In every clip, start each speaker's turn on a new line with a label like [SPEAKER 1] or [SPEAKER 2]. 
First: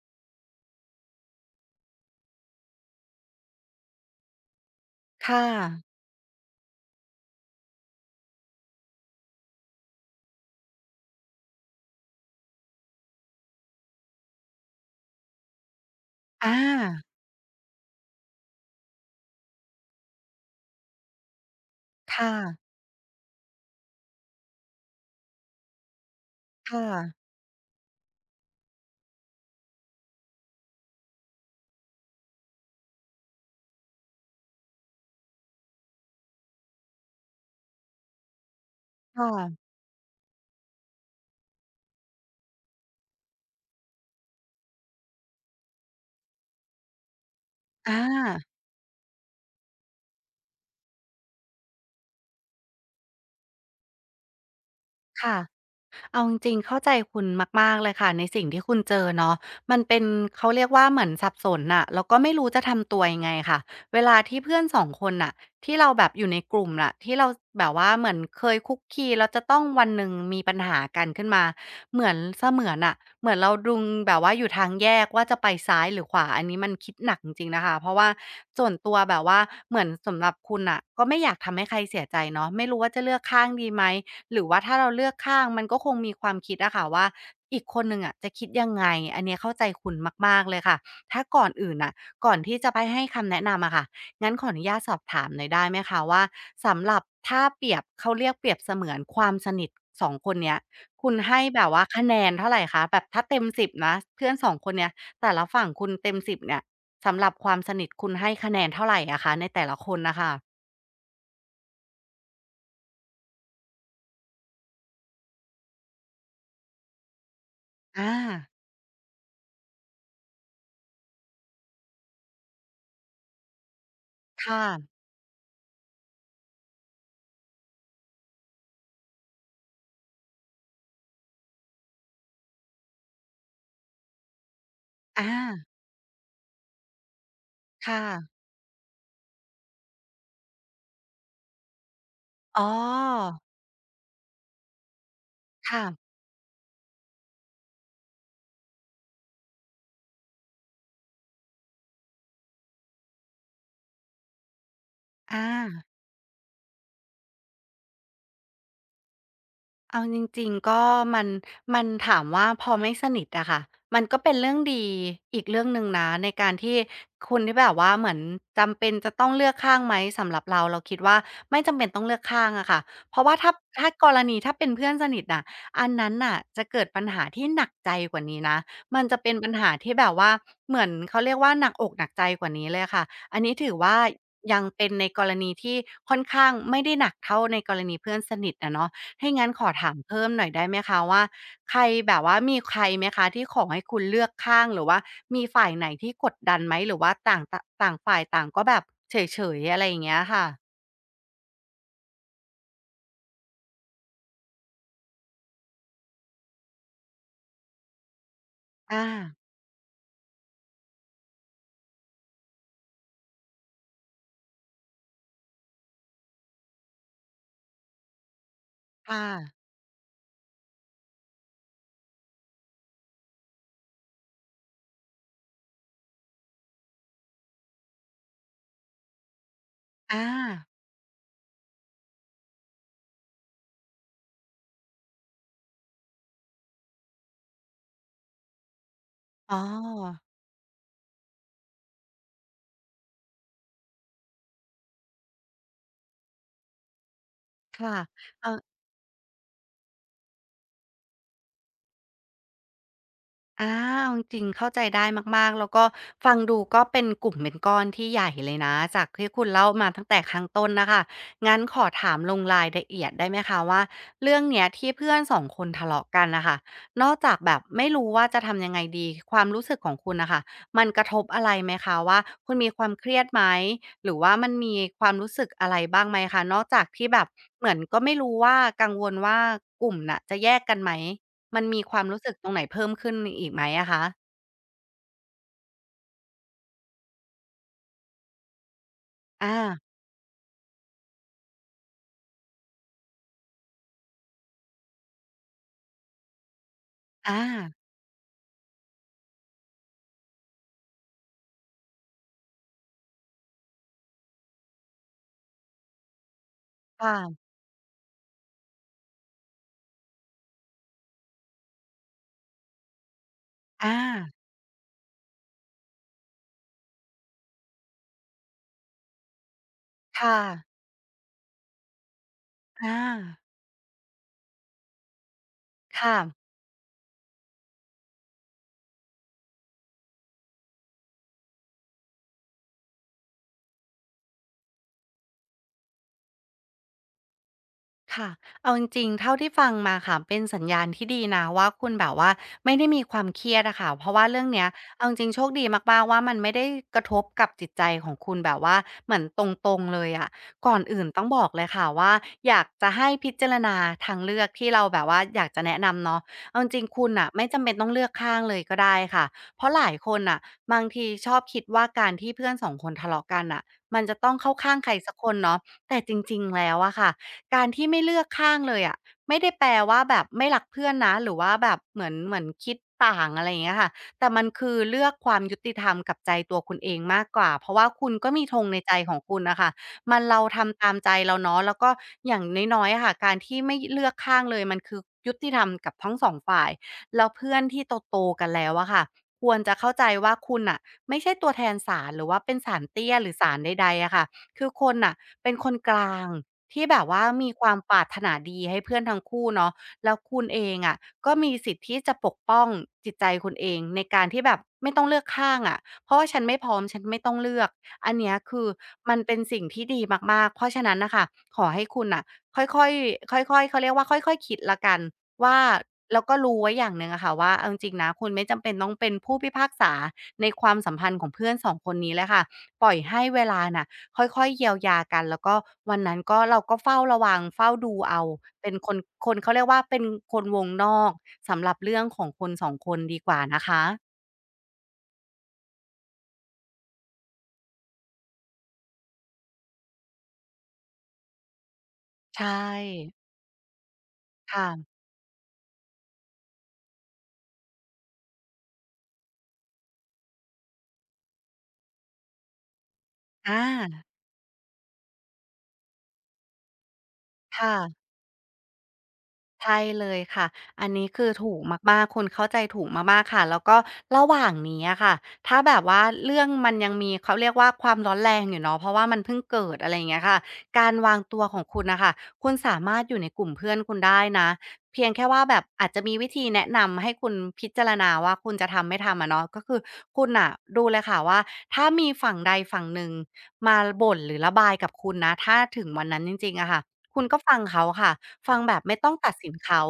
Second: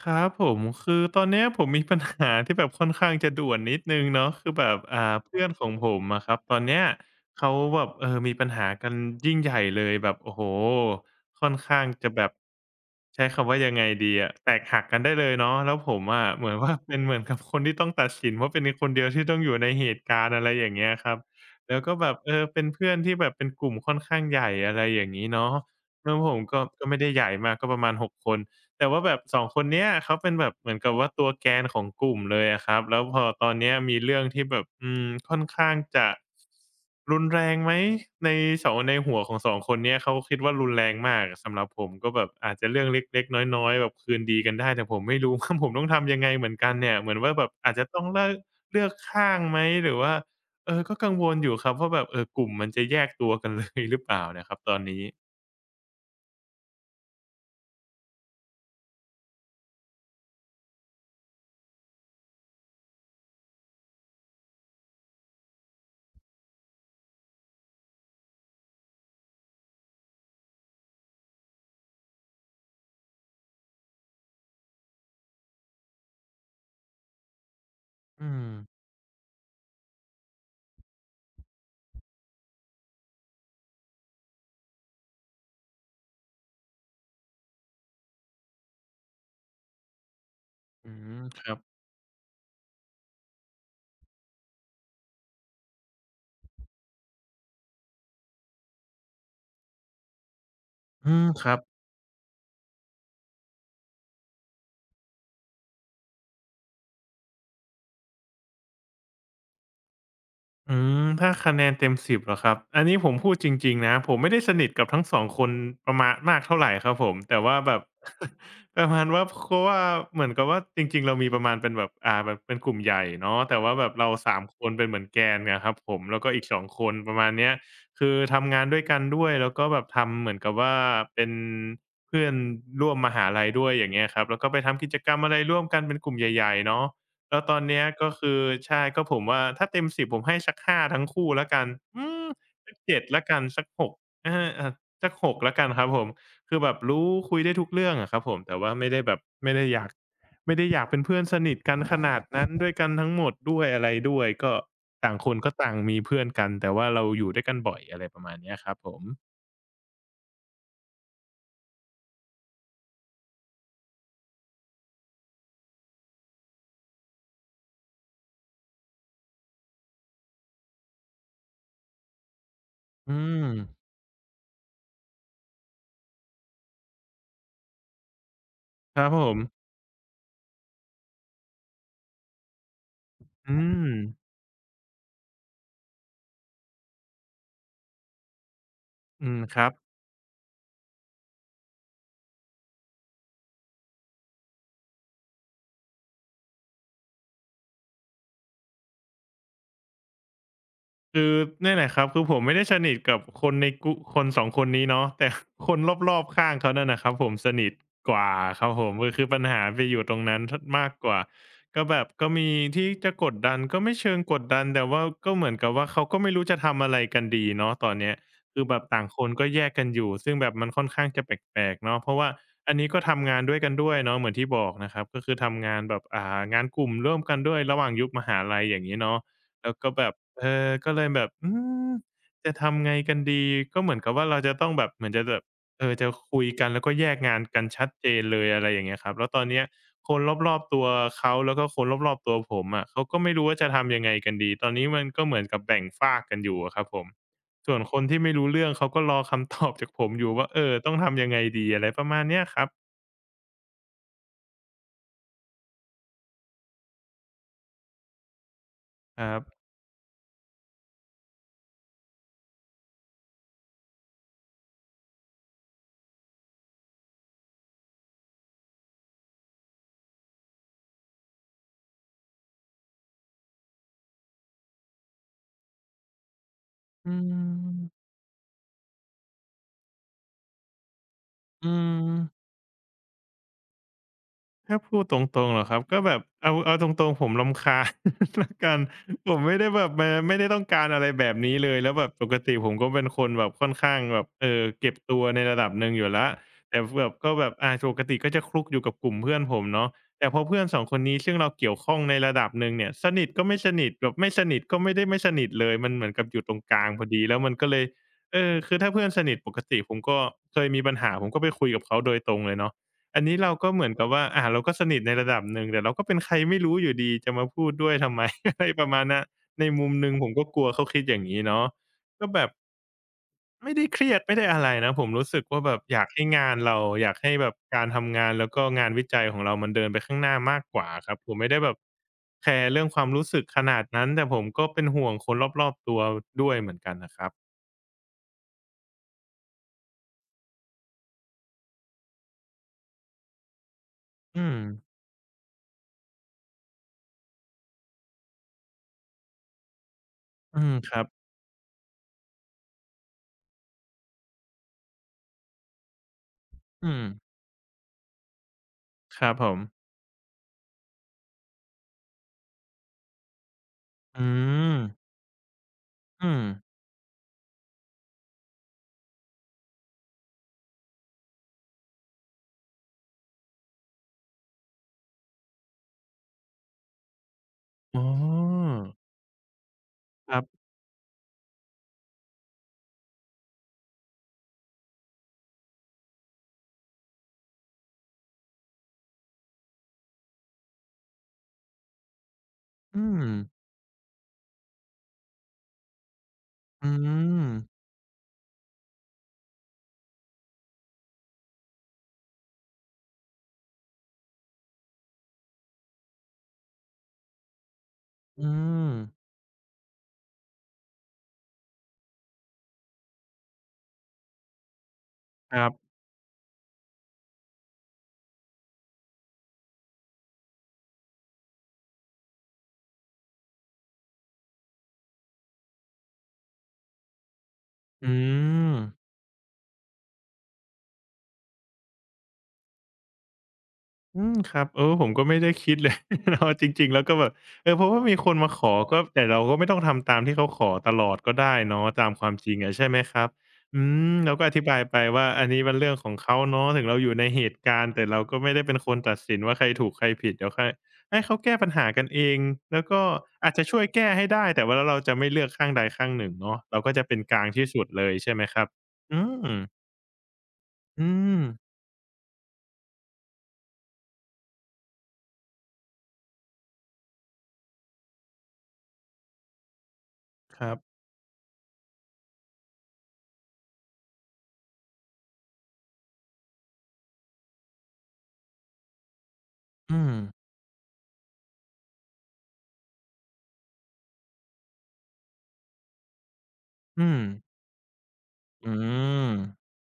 [SPEAKER 1] ครับผมคือตอนเนี้ยผมมี ปัญหาที่แบบค่อนข้างจะด่วนนิดหนึ่งเนาะคือแบบเพื่
[SPEAKER 2] ค่ะ
[SPEAKER 1] อนของผมอะครับตอนเนี้ยเขาแบบมีปัญหากันยิ่งใหญ่เลยแบบโอ้โฮค่อนข้างจะแบบใช้คำว่ายังไงดีอะแตกหักกันได้เลยเนาะแล้วผมอะเหมื
[SPEAKER 2] อา
[SPEAKER 1] อนว่า เป็นเหมือนกับคนที่ต้องตัดสินว่าเป็นคนเดียวที่ต้องอยู่ในเหตุการณ์อะไรอย่างเงี้ยครับแล้วก็แบบ
[SPEAKER 2] ค่ะ
[SPEAKER 1] เป็นเพื่อนที่แบบเป็นกลุ่มค่อนข้างใหญ่อะไรอย่างงี้เนาะแล้วผมก็
[SPEAKER 2] ค่ะ
[SPEAKER 1] ไม่ได้ใหญ่มากก็ประมาณ6คน แต่ว่าแบบ2คนเนี้ยเขาเป็นแบบเหมือนกับว่าตัวแกนของกลุ่มเลยอะครับแล้วพอตอนเนี้ยมีเรื่องที่แบบค่อนข้างจะรุนแรงไหมในในหัวของ2
[SPEAKER 2] ค่ะ
[SPEAKER 1] คนเนี้ยเขาคิดว่ารุนแรงมากสำหรับผมก็แบบอาจจะเรื่องเล็กๆน้อยๆแบบคืนดีกันได้แต่ผมไม่รู้ว่า ผมต้องทำยังไงเหมือนกันเนี่ยเหมือนว่าแบบอาจจะ
[SPEAKER 2] ค่ะอ
[SPEAKER 1] ต้องเลิก
[SPEAKER 2] า
[SPEAKER 1] เลือกข้างไหมหรือว่าก็กังวลอยู่ครับว่าแบบกลุ่มมันจะแยกตัวกันเลยหรือเปล่านะครับตอนนี้
[SPEAKER 2] ค่ะ เอาจริงๆเข้าใจคุณมากๆเลยค่ะในสิ่งที่คุณเจอเนาะมันเป็นเขาเรียกว่าเหมือนสับสนน่ะแล้วก็ไม่รู้จะทำตัวยังไงค่ะเวลาที่เพื่อนสองคนน่ะที่เราแบบอยู่ในกลุ่มน่ะที่เราแบบว่าเหมือนเคยคุกคีแล้วจะต้องวันหนึ่งมีปัญหากันขึ้นมาเหมือนเสมือนน่ะเหมือนเราดึงแบบว่าอยู่ทางแยกว่าจะไปซ้ายหรือขวาอันนี้มันคิดหนักจริงๆนะคะเพราะว่า
[SPEAKER 1] อืม
[SPEAKER 2] ส่วนตัวแบบว่าเหมือนสำหรับคุณน่ะก็ไม่อยากทำให้ใครเสียใจเนาะไม่รู้ว่าจะเลือกข้างดีไหม หรือว่าถ้าเราเลือกข้างมันก็คงมีความคิดอะค่ะว่าอีกคนหนึ่งอะจะคิดยังไงอันเนี้ยเข้าใจคุณมากๆเลยค่ะ
[SPEAKER 1] อื
[SPEAKER 2] ถ้า
[SPEAKER 1] มค
[SPEAKER 2] ก่อน
[SPEAKER 1] รับ
[SPEAKER 2] อื่นน่ะก่อนที่จะไปให้คำแนะนำอะค่ะงั้นขออนุญาตสอบถามหน่อยได้ไหมคะว่าสำหรับถ้าเปรียบเขาเรียกเปรียบเสมือนความสนิทสองคนเนี้ยคุ
[SPEAKER 1] อื
[SPEAKER 2] ณ
[SPEAKER 1] ม
[SPEAKER 2] ให้
[SPEAKER 1] ครับ
[SPEAKER 2] แบบว่าคะแนนเท่าไรคะแบบถ้าเต็มสิบนะเพื่อนสองคนเนี้ยแต่ละฝั่งคุณเต็มสิบเนี่ยสำหรับความสนิทคุณให้คะแนนเท่าไรอะคะในแต่ละคนน่ะค่ะ
[SPEAKER 1] อืมถ้าคะแนนเต็ม10เหรอครับ อันนี้ผมพูดจริงๆนะผมไม่ได้สนิทกับทั้ง2คนประมาณมากเท่าไรครับผมแต่ว่าแบบ
[SPEAKER 2] อา
[SPEAKER 1] ประมาณว่าเพราะว่าเหมือนกับว่าจริงๆเรามีประมาณเป็นแบบแบบเป็นกลุ่มใหญ่เนาะแต่ว่าแบบเราสามค
[SPEAKER 2] ค่ะ
[SPEAKER 1] นเป็นเหมือนแกนนะครับผมแล้วก็อีกสองคนประมาณเนี้ยคือทำงานด้วยกันด้วยแล้วก็แบบทำเหมือนกับว่าเป็นเพื่อนร่วมมหาลัยด้วยอย่างเงี้ยครับแล้วก็ไปทำกิจกรรม
[SPEAKER 2] อา
[SPEAKER 1] อะไรร่วมกันเป็นกลุ่มใหญ่ๆเนาะ แล้วตอนเนี้ย
[SPEAKER 2] ค่ะ
[SPEAKER 1] ก็คือใช่ก็ผมว่าถ้าเต็มสิบผมให้สักห้าทั้งคู่แล้วกันอืม
[SPEAKER 2] อ๋อ
[SPEAKER 1] สักเจ็ดแล้วกันสัก6อาอาสักหกแล้วกันค
[SPEAKER 2] ค่ะ
[SPEAKER 1] รับผมคือแบบรู้คุยได้ทุกเรื่องอะครับผมแต่ว่าไม่ได้แบบไม่ได้อยากไม่ได้อยากเป็นเพื่อนสนิทกันขนาดนั้นด้วยกันทั้งหมดด้วยอะไรด้วยก็ต่างคนก็ต่าง
[SPEAKER 2] อา
[SPEAKER 1] มีเพื่อนกันแต่ว่าเราอยู่ด้วยกันบ่อยอะไรประมาณเนี้ยครับผม
[SPEAKER 2] เอาจริงๆก็มันมันถามว่าพอไม่สนิทอะค่ะมันก็เป็นเรื่องดีอีกเรื่องหนึ่งนะในการที่คุณที่แบบว่าเหมือนจำเป็นจะต้องเลือกข้างไหมสำหรับเราเราคิดว่าไม่จำเป็นต้องเลือกข้างอะค่ะ
[SPEAKER 1] อื
[SPEAKER 2] เพราะว่าถ้า
[SPEAKER 1] ม
[SPEAKER 2] ถ้ากรณีถ้าเป็นเพื่อนสนิทน่ะอันนั้นน่ะจะเกิดปัญหาที่หนักใจกว่านี้นะ
[SPEAKER 1] ค
[SPEAKER 2] มัน
[SPEAKER 1] รับ
[SPEAKER 2] จะ
[SPEAKER 1] ผ
[SPEAKER 2] เป็นปัญ
[SPEAKER 1] ม
[SPEAKER 2] หาที่แบบว่าเหมือนเขาเรียกว่าหนักอกหนักใจกว่านี้เลยอะค่ะอันนี้
[SPEAKER 1] อื
[SPEAKER 2] ถือ
[SPEAKER 1] ม
[SPEAKER 2] ว่ายังเป็นในกรณีที่ค่อนข้างไม่ได้หนักเท่าในกรณีเพื่อนสนิทอะเนาะ ให้
[SPEAKER 1] อืม
[SPEAKER 2] งั้น
[SPEAKER 1] ค
[SPEAKER 2] ข
[SPEAKER 1] รั
[SPEAKER 2] อ
[SPEAKER 1] บ
[SPEAKER 2] ถามเพิ่มหน่อยได้ไหมคะว่าใครแบบว่ามีใครไหมคะที่ขอให้คุณเลือกข้างหรือว่ามีฝ่ายไหนที่กดดันไหมหรือว่าต่างตต่างฝ่ายต่างก็แบบเฉยๆอะไรอย่างเงี้ยค่ะ
[SPEAKER 1] คือเนี่ยแหละครับคือผมไม่ได้สนิทกับคนในคนสองคนนี้เนาะแต่ คนรอบๆข้างเขานั่นนะครับผมสนิทกว่าครับผม
[SPEAKER 2] อา
[SPEAKER 1] ก็คือปัญหาไปอยู่ตรงนั้นมากกว่าก็แบบก็มีที่จะกดดันก็ไม่เชิงกดดันแต่ว่าก็เหมือนกับว่าเขาก็ไม่รู้จะทำอะไรกันดีเนาะตอนเนี้ยคือแบบต่างค
[SPEAKER 2] ค่ะ
[SPEAKER 1] นก็แยกกันอยู่ซึ่งแบบมันค่อนข้างจะแปลกๆเนาะเพราะว่าอันนี้ก็ทำงานด้วยกันด้วยเนาะเหมือนที่บอกนะครับก็คือทำงานแบบงานกลุ่มร่วมกันด้วยระหว่างยุคมหาลัยอย่างนี้เนาะ แล้วก็แบบ
[SPEAKER 2] อา
[SPEAKER 1] ก็เลยแบบมจะทำไงกันดี ก็เหมือนกับว่าเราจะต้องแบบเหมือนจะแบบจะคุยกันแล้วก็แยกงานกันชัดเจนเลยอะไรอย่างเงี้ยครับแล้วตอน
[SPEAKER 2] อ๋อ
[SPEAKER 1] เนี้ยคนรอบๆตัวเขาแล้วก็คนรอบๆตัวผมอะเขาก็ไม่รู้ว่าจะทำยังไงกันดี ตอนนี้มันก็เหมือนกับแบ่งฝากกันอยู่อะครับผม ส่วน
[SPEAKER 2] ค่ะ
[SPEAKER 1] คนที่ไม่
[SPEAKER 2] เอ
[SPEAKER 1] รู้
[SPEAKER 2] อ
[SPEAKER 1] เรื่องเขาก็รอคำตอบจากผมอยู่ว่าต้องทำยังไงดีอะไรประมาณเนี้ยครับ
[SPEAKER 2] อ้าวจริงๆเข้าใจได้มากๆแล้วก็ฟังดูก็เป็นกลุ่มเป็นก้อนที่ใหญ่เลยนะจาก
[SPEAKER 1] ค
[SPEAKER 2] ที่
[SPEAKER 1] รับ
[SPEAKER 2] คุณเล่ามาตั้งแต่ข้างต้นน่ะค่ะงั้นขอถามลงรายละเอียดได้ไหมคะว่าเรื่องเนี้ยที่เพื่อนสองคนทะเลาะกันน่ะค่ะนอกจากแบบไม่รู้ว่าจะทำยังไงดีความรู้สึกของคุณน่ะค่ะมันกระทบอะไรไหมคะว่าคุณมีความเครียดไหมหรือว่ามันมีความรู้สึกอะไรบ้างไหมคะนอกจากที่
[SPEAKER 1] อื
[SPEAKER 2] แบบเหมือนก็
[SPEAKER 1] ม
[SPEAKER 2] ไม่รู้ว่ากังวลว่ากลุ่มน่ะจะแยกกันไหม มัน
[SPEAKER 1] อื
[SPEAKER 2] มีความรู้สึก
[SPEAKER 1] ม
[SPEAKER 2] ตรงไหนเพิ่มขึ้นอีกไหมอะคะ
[SPEAKER 1] ถ้าพูดตรงๆเหรอครับก็แบบเอาตรงๆผมรำคาญ ละกันผมไม่ได้
[SPEAKER 2] อา
[SPEAKER 1] แบบมาไม่ได้ต้องการอะไรแบบนี้เลยแล้วแบบปกติผมก็เป็นคนแบบค่อนข้างแบบเก็บตัวในระดับหนึ่งอยู่ละแต่แบบก็
[SPEAKER 2] อา
[SPEAKER 1] แบบปกติก็จะคลุกอยู่กับกลุ่มเพื่อนผมเนาะแต่พอเพื่อนสองคนนี้ซึ่งเราเกี่ยวข้องในระดับหนึ่งเนี่ยสนิทก็ไม่สนิทแบบไม่สนิทก็ไม่ได้ไม่สนิทเลยมันเหมือนกับอยู่ตรงกลางพ
[SPEAKER 2] ค
[SPEAKER 1] อดีแล้วมั
[SPEAKER 2] ่ะ
[SPEAKER 1] นก็เลยคือถ้าเพื่อนสนิทปกติผมก็เคยมีปัญหาผมก็ไปคุยกับเขาโดยตรงเลยเนาะ อันนี้เราก็เหมือน
[SPEAKER 2] อา
[SPEAKER 1] กับว่าเราก็สนิทในระดับหนึ่งแต่เราก็เป็นใครไม่รู้อยู่ดีจะมาพูดด้วยทำไม อะไรประมาณเนี้ยในมุมหนึ่งผม
[SPEAKER 2] ค่ะ
[SPEAKER 1] ก็กลัวเขาคิดอย่างงี้เนาะก็แบบ
[SPEAKER 2] อา
[SPEAKER 1] ไม่ได้เครียดไม่ได้อะไรนะผมรู้สึกว่าแบบอยาก
[SPEAKER 2] ค่ะ
[SPEAKER 1] ให้งานเราอยากให้แบบการทำงานแล้วก็งานวิจัยของเรามันเดินไปข้างหน้ามากกว่าครับผมไม่ได้แบบแคร์เรื่องความรู้สึกขนาดนั้นแต่ผมก็เป็นห่วงคนรอบๆตัวด้วยเหมือนกันน่ะครับ
[SPEAKER 2] ค่ะเอาจริงๆเท่าที่ฟังมาค่ะเป็นสัญญาณที่ดีนะว่าคุณแบบว่าไม่ได้มีความเครียดอะค่ะเพราะว่า
[SPEAKER 1] อื
[SPEAKER 2] เรื่อง
[SPEAKER 1] ม
[SPEAKER 2] เนี้ยเอาจริงๆโชคดีมากๆว่ามันไม่ได้กระทบกับจิตใจของคุณแบบว่าเหมือนตรงๆเลยอะ
[SPEAKER 1] อื
[SPEAKER 2] ก่
[SPEAKER 1] ม
[SPEAKER 2] อน
[SPEAKER 1] ครั
[SPEAKER 2] อื่น
[SPEAKER 1] บ
[SPEAKER 2] ต้องบอกเลยค่ะว่าอยากจะให้พิจารณาทางเลือกที่เราแบบว่าอยากจะแนะนำเนาะเอาจริง
[SPEAKER 1] อื
[SPEAKER 2] ๆ
[SPEAKER 1] ม
[SPEAKER 2] คุณอะไม่จำเป็นต้องเลือกข้างเลยก็ได้
[SPEAKER 1] ค
[SPEAKER 2] ค่ะ
[SPEAKER 1] รับผม
[SPEAKER 2] เพราะหลายคนอะบางทีชอบคิดว่าการที่เพื่อนสองคนทะเลาะกันอะมันจะ
[SPEAKER 1] อื
[SPEAKER 2] ต้องเข้าข้า
[SPEAKER 1] ม
[SPEAKER 2] งใครสักคนเนาะแต่จ
[SPEAKER 1] อื
[SPEAKER 2] ริง
[SPEAKER 1] ม
[SPEAKER 2] ๆแล้วอะค่ะ การที่ไม่เลือกข้างเลยอะไม่ได้แปลว่าแบบไม่รักเพื่อนนะหรือว่าแบบเหมือนคิดต่างอะไรอย่างเงี้ยค่ะแต่มันคือเลือกความยุติธรรมกับใจตัวคุณเองมากกว่าเพราะว่า
[SPEAKER 1] อ๋
[SPEAKER 2] คุณก็มีธง
[SPEAKER 1] อ
[SPEAKER 2] ในใจของคุณน่ะค่ะมัน
[SPEAKER 1] ครั
[SPEAKER 2] เรา
[SPEAKER 1] บ
[SPEAKER 2] ทำตามใจเราเนาะแล้วก็อย่างน้อยๆอะค่ะการที่ไม่เลือกข้างเลยมันคือยุติธรรมกับทั้งสองฝ่ายแล้วเพื่อนที่โตๆกันแล้วอะค่ะควรจะเข้าใจว่าคุณน่ะไม่ใช่ตัวแทนศาลหรือว่าเป็นศาล
[SPEAKER 1] อื
[SPEAKER 2] เตี้ยห
[SPEAKER 1] ม
[SPEAKER 2] รือศาลใดๆอะค่ะคือคนน่ะเป็นคนกลาง ที่
[SPEAKER 1] อื
[SPEAKER 2] แบบว่ามี
[SPEAKER 1] ม
[SPEAKER 2] ความปรารถนาดีให้เพื่อนทั้งคู่เนาะแล้วคุณเองอะก็มีสิทธิ์ที่จะปกป้องจิตใจคุณเองในการที่แบบไม่ต้องเลือกข้างอะเพราะว่าฉันไม่พร้อมฉันไม่ต้องเลือกอันเนี้ย
[SPEAKER 1] อื
[SPEAKER 2] คือ
[SPEAKER 1] ม
[SPEAKER 2] มันเป็นสิ่งที่ดีมากๆเพราะฉะนั้นน่ะค่ะขอให้คุณน่ะค่อยๆค่อยๆเขาเรียกว่าค่อยๆคิดแล้วกัน
[SPEAKER 1] ค
[SPEAKER 2] ว่า
[SPEAKER 1] รับ
[SPEAKER 2] แล้วก็รู้ไว้อย่างหนึ่งอะค่ะว่าเอาจริงๆนะคุณไม่จำเป็นต้องเป็นผู้พิพากษาในความสัมพันธ์ของเพื่อนสองคนนี้เลยค่ะปล่อยให้เวลาน่ะ ค่อยๆเยียวยากันแล้วก็วันนั้นก็เราก็เฝ้าระวังเฝ้าดู
[SPEAKER 1] อื
[SPEAKER 2] เอาเป็
[SPEAKER 1] ม
[SPEAKER 2] นคนเขาเรียกว่าเป็นคนวงนอกสำหรับเรื่องของคน2คนดีกว่านะคะ
[SPEAKER 1] อืมครับเออผมก็ไม่ได้คิดเลย เนาะจริงๆแล้วก็แบบเออเพราะว่ามีคนมาขอก็แต่เราก็ไม่ต้องทำตามที่เขาขอตลอดก็ได้เนาะตามความ
[SPEAKER 2] ใช
[SPEAKER 1] จริงอะใช่ไหม
[SPEAKER 2] ่
[SPEAKER 1] ครับอืมเราก็อธิบาย
[SPEAKER 2] ค่ะ
[SPEAKER 1] ไปว่าอันนี้มันเรื่องของเขาเนาะถึงเราอยู่ในเหตุการณ์แต่เราก็ไม่ได้เป็นคนตัดสินว่าใครถูกใครผิดเดี๋ยวใครให้เขาแก้ปัญหากันเองแล้วก็อาจ
[SPEAKER 2] อา
[SPEAKER 1] จะช่วยแก้ให้ได้แต่ว่าแล้วเราจะไม่เลือกข้างใดข้างหนึ่งเนาะเราก็จะเป็นกลางที่
[SPEAKER 2] ค่ะ
[SPEAKER 1] สุดเลยใช่ไหมครับอืม
[SPEAKER 2] ใช่เลยค่ะ อันนี้
[SPEAKER 1] อื
[SPEAKER 2] คือ
[SPEAKER 1] ม
[SPEAKER 2] ถูกมากๆคุณเข้าใจถูกมากๆ ค่ะ แล้วก็ระหว่างนี้อะค่ะ ถ้าแบบว่าเรื่องมันยังมีเขาเรียกว่าความร้อนแรงอยู่เนาะเพราะว่ามันเพิ่งเกิดอะไรอย่างเงี้ยค่ะ
[SPEAKER 1] ครับ
[SPEAKER 2] การวางตัวของคุณนะคะคุณสามารถอยู่ในกลุ่มเพื่อนคุณได้นะ เพียงแค่ว่าแบบอาจจะมีวิธีแนะนำให้คุณพิจารณาว่าคุณจะทำไม่ทำอะเนาะก็คือ
[SPEAKER 1] อืม
[SPEAKER 2] คุณอะดูเลยค่ะว่าถ้ามีฝั่งใดฝั่งหนึ่งมาบ่นหรือระบายกับคุณนะถ้าถึงวันนั้นจริงๆอะค่ะ
[SPEAKER 1] อืม
[SPEAKER 2] คุณก็ฟังเขาค่ะฟัง
[SPEAKER 1] อื
[SPEAKER 2] แบบไม่ต้อง
[SPEAKER 1] ม
[SPEAKER 2] ตัดสินเขา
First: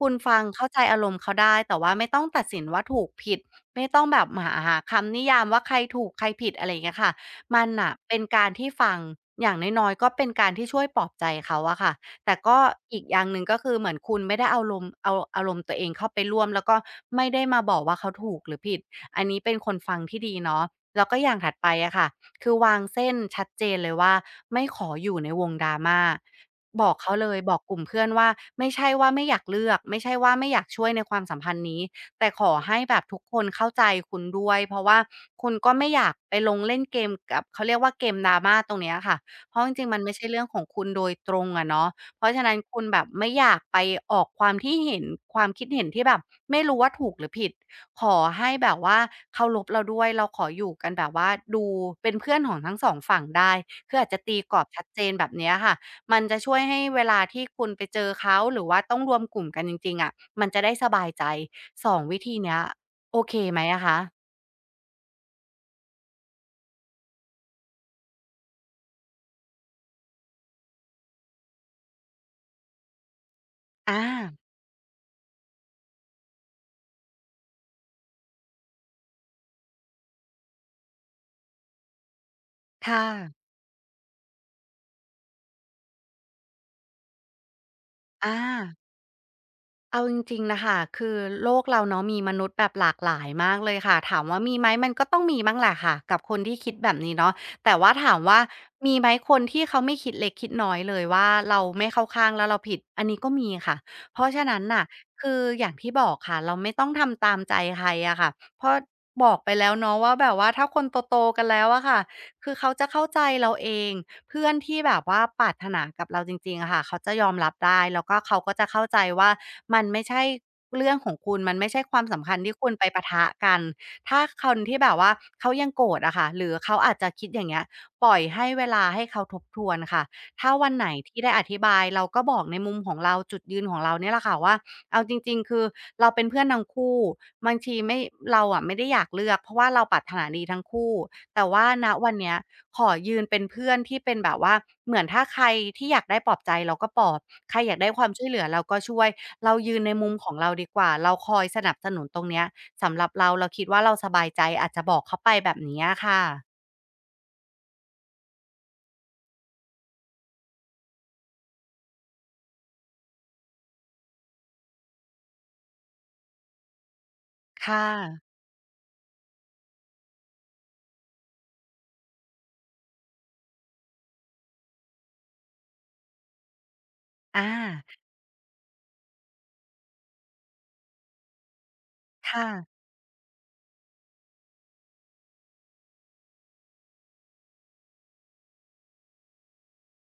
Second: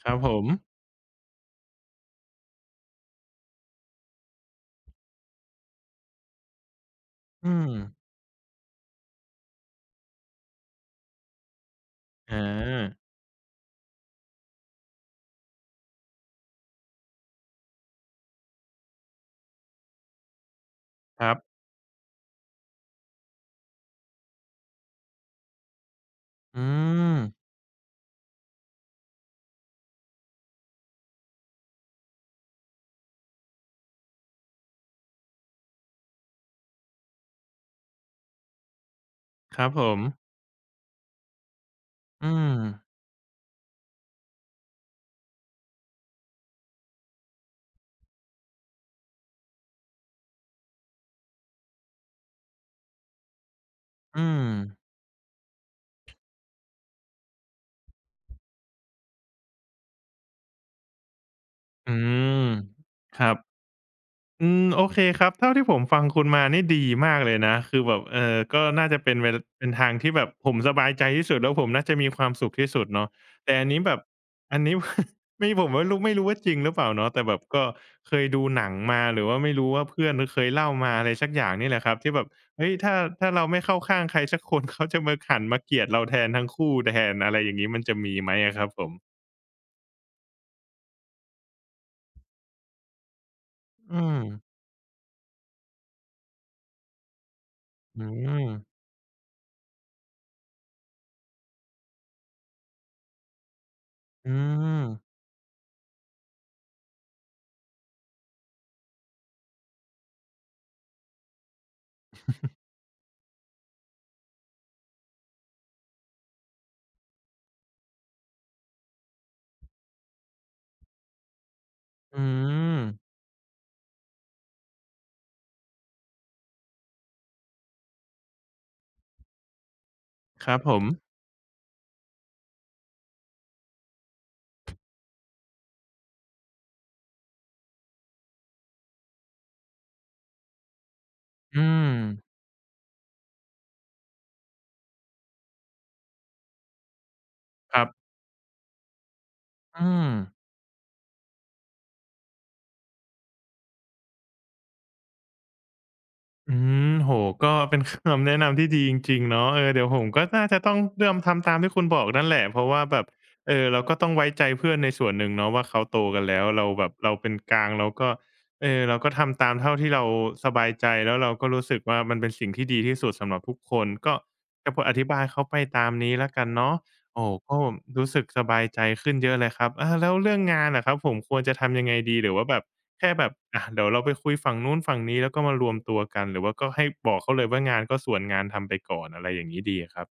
[SPEAKER 1] ค
[SPEAKER 2] ุ
[SPEAKER 1] รั
[SPEAKER 2] ณ
[SPEAKER 1] บผ
[SPEAKER 2] ฟัง
[SPEAKER 1] ม
[SPEAKER 2] เข้าใจอารมณ์เขาได้แต่ว่าไม่ต้องตัดสินว่าถูกผิดไม่ต้องแบบหาคำนิยามว่าใครถูกใครผิดอะไรอย่างเงี้ยค่ะ
[SPEAKER 1] อื
[SPEAKER 2] มัน
[SPEAKER 1] ม
[SPEAKER 2] น่ะเป็นการที่ฟังอย่างน้อยๆก็เป็นการที่ช่วยปลอบใจเขาอะค่ะแต่
[SPEAKER 1] อ
[SPEAKER 2] ก็
[SPEAKER 1] า
[SPEAKER 2] อีกอย่างหนึ่งก็คือเหมือนคุณไม่ได้เอาอารมณ์ตัวเองเข้าไปร่วมแล้วก็ไม่ได้มาบอกว่าเขาถูกหรือผิดอันนี้เป็นคนฟังที่ดีเนาะแล้วก็
[SPEAKER 1] ค
[SPEAKER 2] อ
[SPEAKER 1] รั
[SPEAKER 2] ย่าง
[SPEAKER 1] บ
[SPEAKER 2] ถัดไปอะค่ะ คือวางเส้นชัดเจนเลยว่าไม่ขออยู่ในวง drama
[SPEAKER 1] อื
[SPEAKER 2] บอกเขา
[SPEAKER 1] ม
[SPEAKER 2] เลยบอกกลุ่มเพื่อนว่าไม่ใช่ว่าไม่อยากเลือกไม่ใช่ว่าไม่อยากช่วยในความสัมพันธ์นี้แต่ขอให้แบบทุกคนเข้าใจคุณด้วยเพราะว่าคุณก็ไม่อยากไปลงเล่นเกมกับเขาเรียกว่าเกม drama ตรงเนี้ยค่ะเพ
[SPEAKER 1] ค
[SPEAKER 2] ราะ
[SPEAKER 1] รั
[SPEAKER 2] จ
[SPEAKER 1] บผ
[SPEAKER 2] ริงๆมั
[SPEAKER 1] ม
[SPEAKER 2] นไม่ใช่เรื่องของคุณโดยตรงอะเนาะเพ
[SPEAKER 1] อื
[SPEAKER 2] ราะฉะนั้
[SPEAKER 1] ม
[SPEAKER 2] นคุณแบบไม่อยากไปออกความที่เห็นความคิดเห็นที่แบบไม่รู้ว่าถูกหรือผิด ขอให้แบบว่าเคารพเราด้วยเราขออยู่กันแบบว่าดูเป็นเพื่อนของทั้งสองฝั่งได้คืออาจจะ
[SPEAKER 1] อื
[SPEAKER 2] ตี
[SPEAKER 1] ม
[SPEAKER 2] กรอบชัดเจนแบบเนี้ยค่ะมันจะช่วยให้เวลาที่คุณไปเจอเขาหรือว่าต้องรวมกลุ่มกันจริงๆอะมันจะได้สบายใจส
[SPEAKER 1] อื
[SPEAKER 2] องวิธี
[SPEAKER 1] ม
[SPEAKER 2] เนี้ย
[SPEAKER 1] ค
[SPEAKER 2] โอ
[SPEAKER 1] รั
[SPEAKER 2] เค
[SPEAKER 1] บ
[SPEAKER 2] ไหมอะคะ
[SPEAKER 1] อืมโอเคครับเท่าที่ผมฟังคุณมานี่ดีมากเลยนะคือแบบเออก็น่าจะเป็นเป็นทางที่แบบผมสบายใจที่สุดแล้วผมน่าจะมีความสุขที่สุดเนาะแต่อันนี้แบ
[SPEAKER 2] อา
[SPEAKER 1] บอันนี้ ไม่ผมไม่รู้ว่าจริงหรือเปล่าเนาะแต่แบบก็เคยดูหนังมาหรือว่าไม่รู้ว่าเพื่อนเคยเล่ามาอะไรสักอย่างนี่แหละครับที่แบบเฮ้ยถ้า
[SPEAKER 2] ค่ะ
[SPEAKER 1] ถ้าเราไม่เข้าข้างใครสักคน เขาจะมาหันมาเกลียดเราแทนทั้งคู่แทนอะไรอย่างงี้มันจะมีไหม
[SPEAKER 2] อา
[SPEAKER 1] อะครับผม
[SPEAKER 2] เอาจริงๆ นะคะ คือโลกเราเนาะมีมนุษย์แบบหลากหลายมากเลยค่ะ
[SPEAKER 1] อืม
[SPEAKER 2] ถามว่ามีไหมมันก็ต้องมีบ้างแหละค่ะกับคนที่คิดแบบนี้เนาะแต่ว่า
[SPEAKER 1] อื
[SPEAKER 2] ถามว่า
[SPEAKER 1] ม
[SPEAKER 2] มีไหมคนที่เขาไม่คิดเล็กคิดน้อยเลยว่าเราไม่เข้าข้างแล้วเราผิด อันนี้ก็มีค่ะ เพราะ
[SPEAKER 1] อื
[SPEAKER 2] ฉะนั้นน่ะ
[SPEAKER 1] ม
[SPEAKER 2] คืออย่างที่บอกค่ะเราไม่ต้องทำตามใจใครอะค่ะเพราะบอกไปแล้วเนาะว่าแบบว่าถ้าคนโตๆกันแล้วอะค่ะ คือเขาจะเข้าใจเราเอง เพื่อนที่แบบว่าปรารถนากับเราจริงๆอะค่ะเขาจะยอมรับได้แล้วก็เขาก็จะเข้าใจว่ามันไม่ใช่เรื่องของคุณมันไม่ใช่ความ
[SPEAKER 1] อื
[SPEAKER 2] สำคัญที่คุณ
[SPEAKER 1] ม
[SPEAKER 2] ไปปะทะกันถ้าคนที่แบบว่าเขายังโกรธอะค่ะหรือเขาอาจจะคิดอย่างเงี้ยปล่อยให้เวลาให้เขาทบทวนค่ะ
[SPEAKER 1] ค
[SPEAKER 2] ถ้า
[SPEAKER 1] รับ
[SPEAKER 2] วั
[SPEAKER 1] ผ
[SPEAKER 2] น
[SPEAKER 1] ม
[SPEAKER 2] ไหนที่ได้อธิบายเราก็บอกในมุมของเราจุดยืนของเราเนี่ยแหละค่ะว่าเอาจริงๆคือเราเป็นเพื่อนทั้งคู่บางทีไม่เราอะไม่ได้อยากเลือกเพราะว่าเราปรารถนาดีทั้งคู่แต่
[SPEAKER 1] อื
[SPEAKER 2] ว่าณ
[SPEAKER 1] ม
[SPEAKER 2] วันเนี้ย ขอยืนเป็นเพื่อนที่เป็นแบบว่าเหมือนถ้าใครที่อยากได้ปลอบใจเราก็ปลอบใครอ
[SPEAKER 1] ค
[SPEAKER 2] ยาก
[SPEAKER 1] รับ
[SPEAKER 2] ได้ความช่วยเหลือเราก็ช่วยเรายืน
[SPEAKER 1] อื
[SPEAKER 2] ในมุ
[SPEAKER 1] ม
[SPEAKER 2] มของเราดีกว่าเราคอยสนับสนุนตรงเนี้ยสำหรับเราเราคิดว่าเราสบายใจอาจจะบอกเขาไปแบบเนี้ยค่ะ
[SPEAKER 1] อืมโอ้โฮก็เป็น คำแนะนำที่ดีจริงๆเนาะเออเดี๋ยวผมก็น่าจะต้องเริ่มทำตามที่คุณบอกนั่นแหละเพราะว่าแบบเออเราก็ต้องไว้ใจเพื่อนในส่วนหนึ่งเนาะว่าเขาโตกันแล้วเราแบบเราเป็นกลาง
[SPEAKER 2] ค่ะ
[SPEAKER 1] เราก็เออเราก็ทำตามเท่าที่เราสบายใจแล้วเราก็รู้สึกว่ามันเป็นสิ่งที่ดีที่สุดสำหรับทุกคนก็จะพออธิบายเขาไปตามนี้แล้วกันเนาะโอ้
[SPEAKER 2] อา
[SPEAKER 1] ก็รู้สึกสบายใจขึ้นเยอะเลยครับอาแล้วเรื่องงานอะครับผมควรจะทำยังไงดีหรือว่า
[SPEAKER 2] ค่ะ
[SPEAKER 1] แบบ แค่แบบอะเดี๋ยวเราไปคุยฝั่งนู้นฝั่งนี้แล้วก็มารวมตัวกันหรือว่าก็ให้บอกเขาเลยว่างานก็ส่วนงานทำไปก่อนอะไรอย่างงี้ดีอะครับ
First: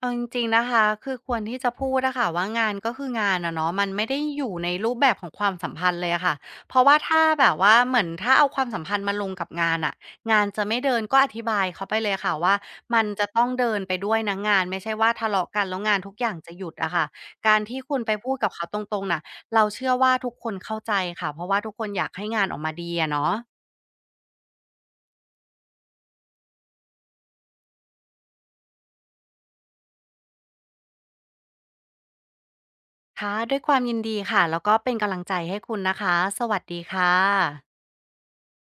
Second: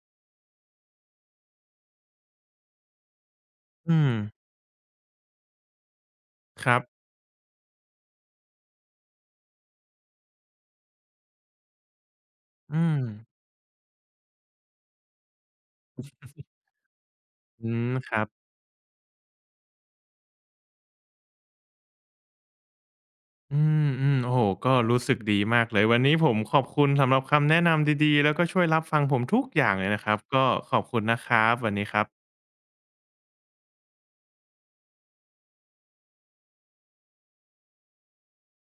[SPEAKER 2] เอาจริงๆนะคะคือควรที่จะพูดนะคะว่างานก็คืองานอะเนาะมัน
[SPEAKER 1] อื
[SPEAKER 2] ไม่
[SPEAKER 1] ม
[SPEAKER 2] ได้อยู่ในรูปแบบของความสัมพันธ์เลยอะค่ะ
[SPEAKER 1] ค
[SPEAKER 2] เพ
[SPEAKER 1] รั
[SPEAKER 2] ราะว่า
[SPEAKER 1] บ
[SPEAKER 2] ถ้าแบบว่าเหมือนถ้าเอาความสัมพันธ์มาลงกับงานอะงานจะไม่เดินก็อธิบายเขาไปเลยค่ะว่า
[SPEAKER 1] อืม
[SPEAKER 2] มันจะต้องเดินไปด้วยนะงานไม่ใช่ว่าทะเลาะกันแล้วงานทุกอย่างจะหยุดอะค่ะการ
[SPEAKER 1] อื
[SPEAKER 2] ที่
[SPEAKER 1] ม
[SPEAKER 2] คุณไป
[SPEAKER 1] ครับ
[SPEAKER 2] พูดกับเขาตรงๆน่ะเราเชื่อว่าทุกคนเข้าใจค่ะเพราะว่าทุกคนอยากให้งานออกมาดีอะเนาะ
[SPEAKER 1] อืมๆโอ้โฮก็รู้สึกดีมากเลยวันนี้ผมขอบคุณสำหรับคำแนะนำดีๆแล้วก็ช่วยรับฟังผมทุกอย่างเลยนะครับก็ขอบคุณนะครับวันนี้ครับ
[SPEAKER 2] ค่ะด้วยความยินดีค่ะแล้วก็เป็นกำลังใจให้คุณนะคะสวัสดีค่ะ